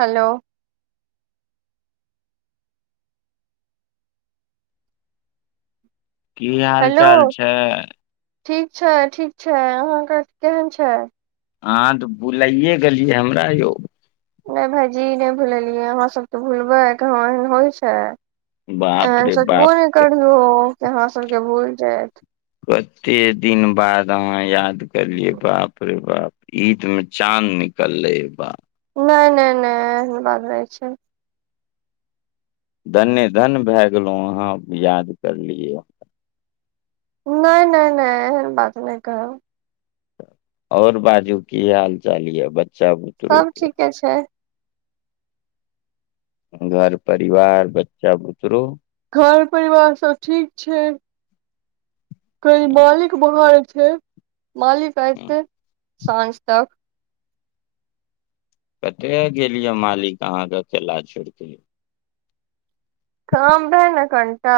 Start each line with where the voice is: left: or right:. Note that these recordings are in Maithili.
right: हेलो।
left: कि हाल
right: हेलो
left: चाल छै।
right: ठीक छै ठीक छै अहाँके केहन छै?
left: अहाँ तऽ भुलाइए गेलियै हमरा यौ।
right: नहि भाईजी नहि भुलेलियै अहाँ सब के भूलबै कहाँ एहन होइ छै।
left: बाप
right: एहन
left: रे
right: सोचबो
left: बाप
right: नहि करियौ कि हमरा सबके भूल जायब।
left: कते दिन बाद अहां याद केलियै बाप रे बाप। ईद में चाँद निकललै बा
right: नहि नहि नहि एहन बात नहि छै।
left: धन्य धन्य भए गेलहु अहाँ याद करलियै।
right: नहि नहि नहि एहन बात नहि कहु।
left: और बाजू की हाल चाल यऽ बच्चा ब
right: सब ठीके छै।
left: घर परिवार बच्चा बुतरू
right: घर परिवार सब ठीक छै कनि मालिक बाहर छै, मालिक ऐते साँझ तक।
left: कते गेल यै मालिक अहाँके अकेला छोड़ केे
right: काम रहे ने कनिटा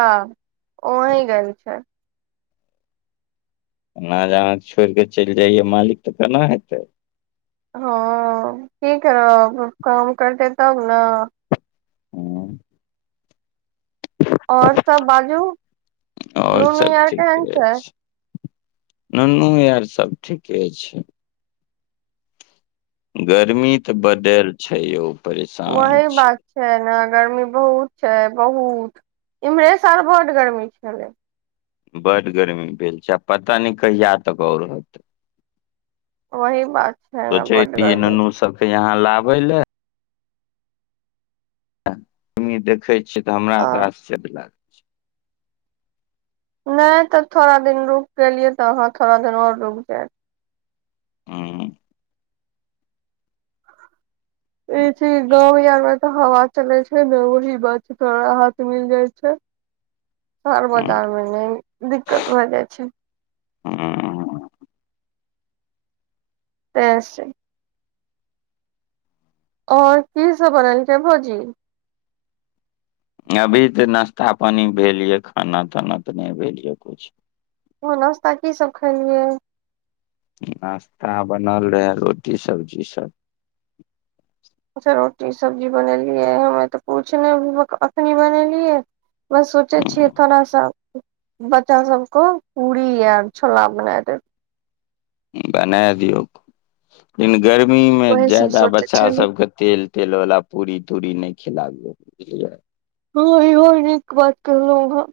right: ओही गेल छैथ।
left: एना जे अहाँके छोड़ि कऽ चलि जाइयै मालिक तऽ केना हेतै।
right: हँ कि करब, काम करतै तब ने।
left: [inaudible]
right: और सब बाजू, नुनू आर केहन छै।
left: नूनू यार सब ठीके छै। गर्मी तऽ बड छै यौ। परेशान
right: वहीं
left: छी
right: बात। छै ने गर्मी बहुत छै बहुत, इमहरे साल बड गर्मी छलै।
left: बड गरमी भेल छै आ पता नहि कहिया तक और रहतै।
right: वही बात छै ने बड
left: सोचेत रहिये
right: गर्मी
left: नुनू सबके यहाँ लाबे ले गर्मी देखै छियै तऽ हमरा
right: आ
left: तऽ आश्चर्य लागैये।
right: नहि तऽ थोड़ा दिन रुक गेलियै तऽ अहाँ थोड़ा दिन ओर रुक जायत।
left: हुं।
right: ई चिज गांव आर मे तऽ हवा चले छै ने ओहि बात राहत मिल जाय छै। शहर
left: हूं
right: बाजार मे नहि दिकत भए जाइ छै।
left: हं।
right: तें से। और की सब भ रहल छै भौजी।
left: अभी तऽ नाश्ता पानी भेल ये, खाना ताना तऽ नहि भेल ये कुछ।
right: ओ नाश्ता की सब खेलियै ये।
left: नाश्ता बनल रहय, रोटी सब्जी सब।
right: अच्छा रोटी सब्जी बनेलियै, हमे तऽ आय पुछ नाय बुरबक अखनी बनेलियै। बस सोचै छीय
left: हूँ,
right: थोरा सा बच्चा सब कऽ पूरी आ छोला बना देब।
left: बने दियौ, लेकिन गर्मी मे
right: वही सब
left: ज्यादा
right: सोचे
left: बच्चा
right: छली
left: सबके। तेल -तेल वाला पूरी -तूरी नहि खिलाबयो बुझलिय।
right: हँ, ईहो नीक बात कहलू आहाँ।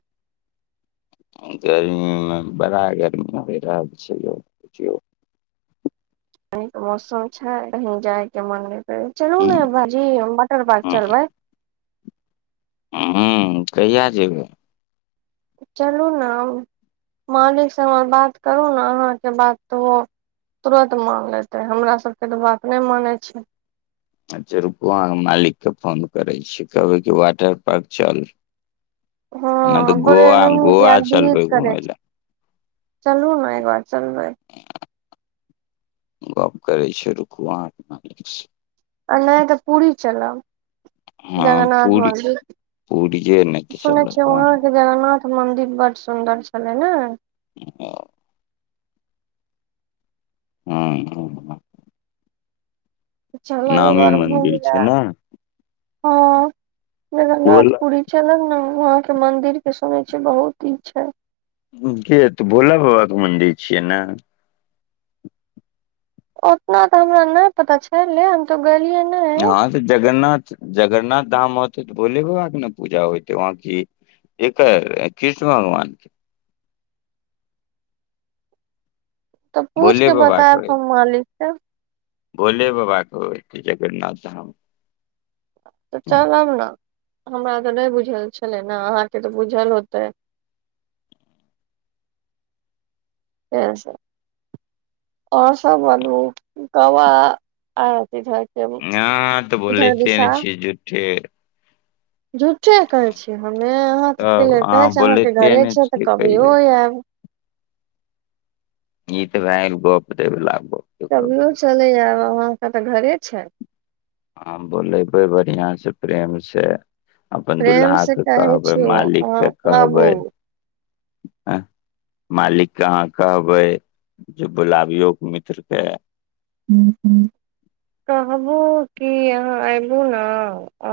left: गर्मी मे बड़ा गर्मी परि रहल छय ये।
right: [unintelligible] मौसम छै, कहीं जाय के मन नहि कर, चलु ने भाजी हम वाटर पार्क चलबै।
left: हं- हं, कहिया जेबै।
right: चलू न मालिक सँ हमर बात करू ने, अहाँके बात के ओ तुरत मान लेतै, हमरा सबके तऽ बात नहि मानै छै।
left: अच्छा रुकू, अहाँ के मालिक के फोन करै छी, कहबै कि वाटर पार्क चल। नहि त,
right: हँ
left: ऽ
right: बोले
left: गोआ
right: नुनू के
left: गोवा
right: आब
left: चलबै घुमै ल।
right: चलबू ने एक बार चलबै।
left: गप करे छै, रुकु अहॉं के मालिक स।
right: आ नहि तऽ पूरी चलब।
left: हँ
right: जगन्नाथ
left: पूरी
right: मन्दिर,
left: पूरिये नहि तऽ
right: सुनै छिय
left: चलब हँ
right: वहाँ के जगन्नाथ। मंदिर बड़ सुंदर छलै ने।
left: [unintelligible] हं अ
right: चलब एक
left: नामी मंदिर छै न।
right: हॉं जगन्नाथ
left: बोल
right: पुरी चलब न वहां के मंदिर के सुनेे छी बहुत ई छै।
left: कि हेतय भोला बाबाके मन्दिर छियै न।
right: ओतना तऽ हमरा नहि पता छैे ले हम तो गेलियै ने।
left: हं तऽ जगरनाथ -जगरनाथ धाम औते तऽ भोले बा के ने पूजा होयते वहाँं की। एक कृष्ण भगवान के
right: तऽ पूछ
left: भोले
right: के
left: बाबा
right: बतायब
left: होय
right: हम मालिक से।
left: भोले बाबा कह जगन्नाथ धाम।
right: तऽ चलब ने हमरा तऽ नहि बुझल छले ने, अहाँके तऽ बुझल होते। से सब और सब बतबु कवा आती छय।
left: अहां तऽ बोलेते ने छिय झूठे।
right: झूठे कहे छीयै हमे, अहाँ के
left: तब
right: लेल कहे छी अहाँ के
left: बोलैते
right: घरे
left: ने
right: छिय तऽ
left: छियै
right: कभियो
left: कहियो
right: ऐब।
left: ई तऽ भैन गप देबला गप।
right: कभियौ चलै आब अहाँके तऽ घरे छै।
left: हॉं बोलेबै बढ़िआं से प्रेम से। अपन
right: प्रेम से
left: दुल्हाके
right: कहै
left: कहबै,
right: छियौ अहाँ
left: मालिकके
right: आबू
left: कहबै हं। मालिक के अहाँ कहबै, जे बोलाबियौ मित्रके।
right: [inaudible] कहबू कि अहाँ एबू ने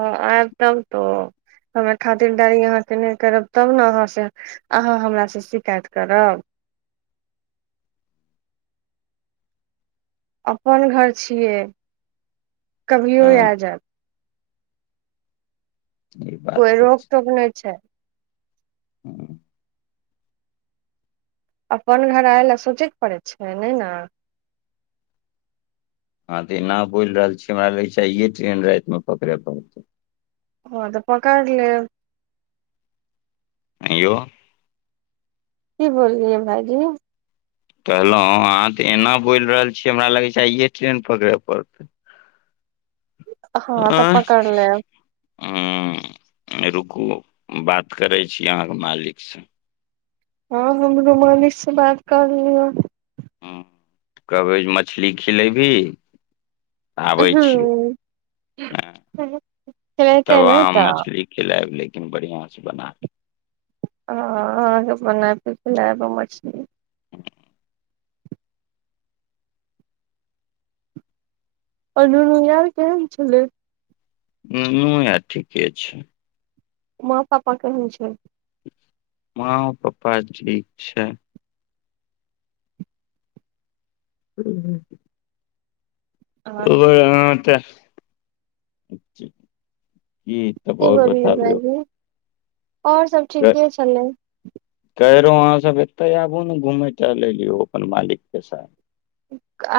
right: आयब तब तो। हमे खातिरदारी अहाँके नहि करब, तब ने अहाँ से अहाँ हमरा से शिकायत करब। अपन घर छियै कभियो आ
left: हँ
right: जाब।
left: ई बात
right: कोइ
left: तऽ
right: रोक टोक नै छैय।
left: ह।
right: अपन घर आय लए सोचैत पड़ै छैय नै न।
left: अहाँ त एना बोइल रहल छियै हमरा लगै छैय आइए ट्रेन राइतमे पकड़य पड़तै।
right: हॉं त पकड़ लेब।
left: आंय यौ।
right: की बोललियै भाइजी।
left: कहलौं अहाँ त एना बोइल रहल छियै हमरा लगै छैय आइये ट्रेन पकड़य पड़तै।
right: हँ तऽ
left: आँ।
right: पकड़ लेब
left: हुं रुकू बात करै छी अहाँके मालिक स।
right: हॉं हमरो मालिक स बात क लियऽ।
left: हुं कबय मछली खिलेयभी। आबै छियौ
right: हूँ
left: ह तब
right: खेलेतै नहि
left: आहॉं
right: तऽ
left: मछली खिलायब लेकिन बढ़ियां से बनाके।
right: हॉं अहाँके बना केऽ खिलैब मछली। अ नुनू यार केहन छलै।
left: नुनू यार ठीके छैय।
right: माँ पापा केहैन छैय।
left: मां पप्पा ठीक छैय। हूं।
right: अहाँके
left: ओए अहाँ ते इ
right: कि बोललियै भाइजी और सब ठीके छलै।
left: कहै रहौं अहाँ सब एतै आबू ने घुमै टहलै ले यौ अपन मालिकके साथ।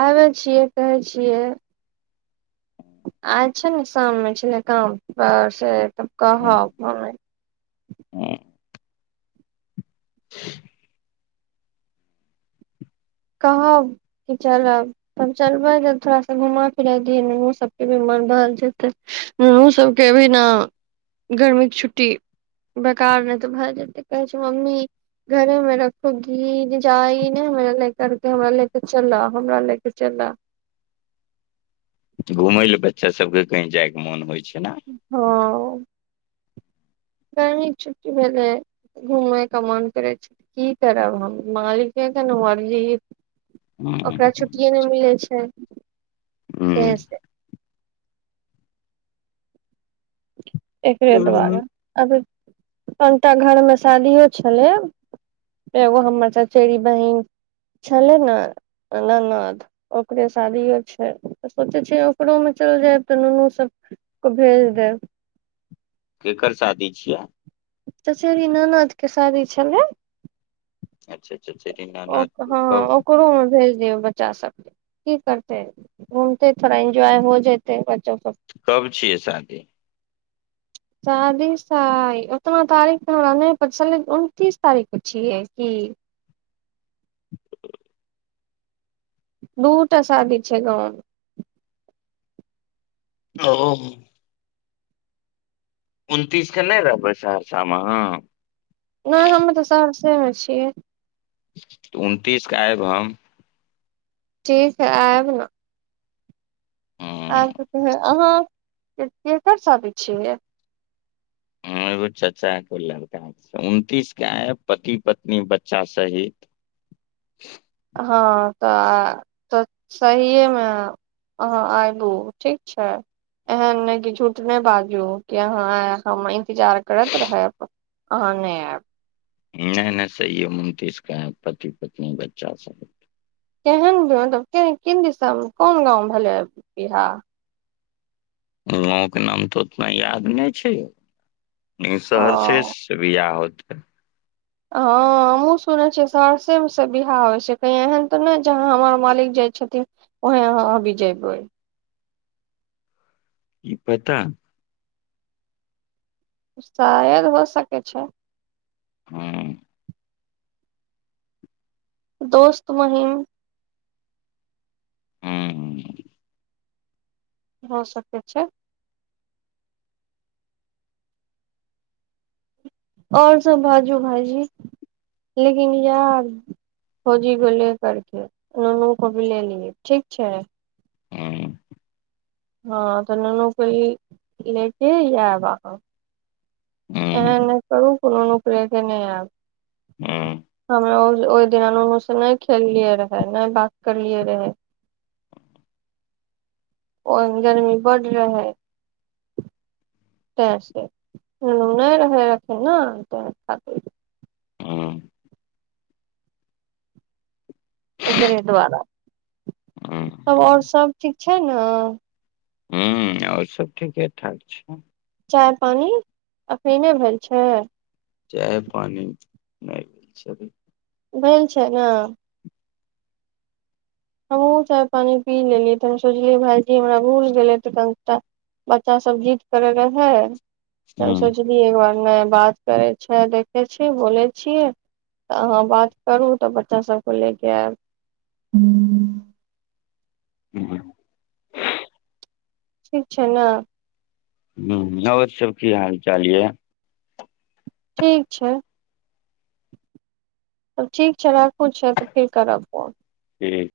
right: आबै छियै कहै छियै। आइ छैय ने शाममे छलै काम पर से तब कहब हमें।
left: हुं। ह [inaudible]
right: कहब कि चलब। तब चलबै जे थोड़ा सा घुमा फिराय दियै नुनुओ सबके भी मन बहल जेतै। नूनू सबके भी ने गर्मीक छुट्टी बेकार नै त भए जेतै कहै छैय मम्मी [unintelligible] कह देतौ हमरा लेके चलऽ हमरा लेके चलऽ।
left: घुमै ले बच्चा सबके कहीं जाइके मोन होइ छैय न।
right: हँ। गरमीके छुट्टी भेलै। घुमै के मन करै छैय की करब हम मालिके के ने मर्जी। ओकरा छुट्टिए नै मिलै छैय
left: ह
right: तें से। एकरे दु्वारे
left: ह
right: अभी कोनटा घरमे शादियो छलै एगो हमर चचेरी बहिन छलै न ननद ओकरे शादियो छैय त सोचै छियै ओकरोमे चल जाएब त नुनू सब क भेज देब।
left: केकर शादी छियै।
right: चचेरी ननदके शादी छलै। ओक,
left: अच्छा अच्छा दीनानाथ
right: हँ हँ,
left: कब
right: ओकरो मे भेज दिऔ बच्चा सबके। की करतै, घूमतै, थोड़ा एन्जॉय हो जेतै बच्चो सब
left: कब छियै शादी?
right: शादी शाय, उतना तारीख त हमरा नै प छल। उनतीस तारीख क छियै की? दूटा शादी छै गाँव में।
left: ओ। उनतीस के नै रहबै सहरसा मे अहाँ?
right: नै हमे त सहरसे मे छियै।
left: त उनतीस क आएब हम।
right: ठीक है आयब न।
left: हम
right: आइब क। [unintelligible] अहाँ के- केकर शादी छियै?
left: हं एगो चच्चा कोय लड़का है। उनतीस क आयब पति पत्नी बच्चा सहित।
right: हँ त आ। त सहिएमे आउ। अहाँ आयबू। ठीक छै। एहन नै कि झूठ नै बाजू, कि अहाँ आय, आ हम इंतजार करैत रहेब। अहाँ नै आएब।
left: नै नै सहिए मे उनतीस के आएब पति पत्नी बच्चा सहित।
right: केहन गांव, मतलब किन- किन दिसा मे, कोन गाँव मे भेलै बिहा?
left: गांव के नाम त उतना याद नै छै। लेकिन
right: ओ
left: सहरसेस बिहा होत।
right: हँं, हमहूँ सुनै छियै सहरसे मे सब बिहा होइ छै। कहीं एहन त नै जहाँ हमर मालिक जाइ छथिन ओहे यहाँ आबी जेबै।
left: ई पता।
right: शायद हो सकै छै।
left: ह्म्म।
right: दोस्त महिम।
left: ह्म्म।
right: हो सकेत छे। ओर सब बाजू भाई जी, लेकिन यार भौजी को ले करके, नोनूं को भी लेय लिए। ठीक छै।
left: ह्म्म।
right: हाँ त नुनु को ल - लेके इंहां आयबा।
left: हँ
right: ऐहन
left: हँ
right: नै करू, के नुनु को ले के नेय आयेब।
left: ह्म्म।
right: हमरा ओह से, ओह दिना नुनु से ने खेललिये रहे, नै बात करलिये रहे। ओ दिन गर्मी बड रहै। तय से। नुनु नै रहै राती न। त खा
left: हँ
right: एकरे द्वारा। तब ओर
left: हँ
right: सब ठीक छै न।
left: ह्म्म, और सब ठीके ठाक छे।
right: चाय पानी अखीने भेल छै?
left: चाय पानी नई भेल छे अभी।
right: बइन छे न? हम हूँ चाय पानी पी लेलिये, त हम सोच लिये भायजी हमरा भूल गेले त कह त बच्चा सब जीद करे रहे त
left: हँ
right: सोचय की एक बारमे बात करय छैय देखे छी बोलय छियै। त अहाँ बात करू त बच्चा सब के लेके आयब। हूँ
left: [inaudible]
right: ठीक छैय न।
left: हा और सब की हाल चाल यऽ।
right: ठीक छैय। तब ठीक छैय राखू छैय त फेर करब फोन।
left: ठीक।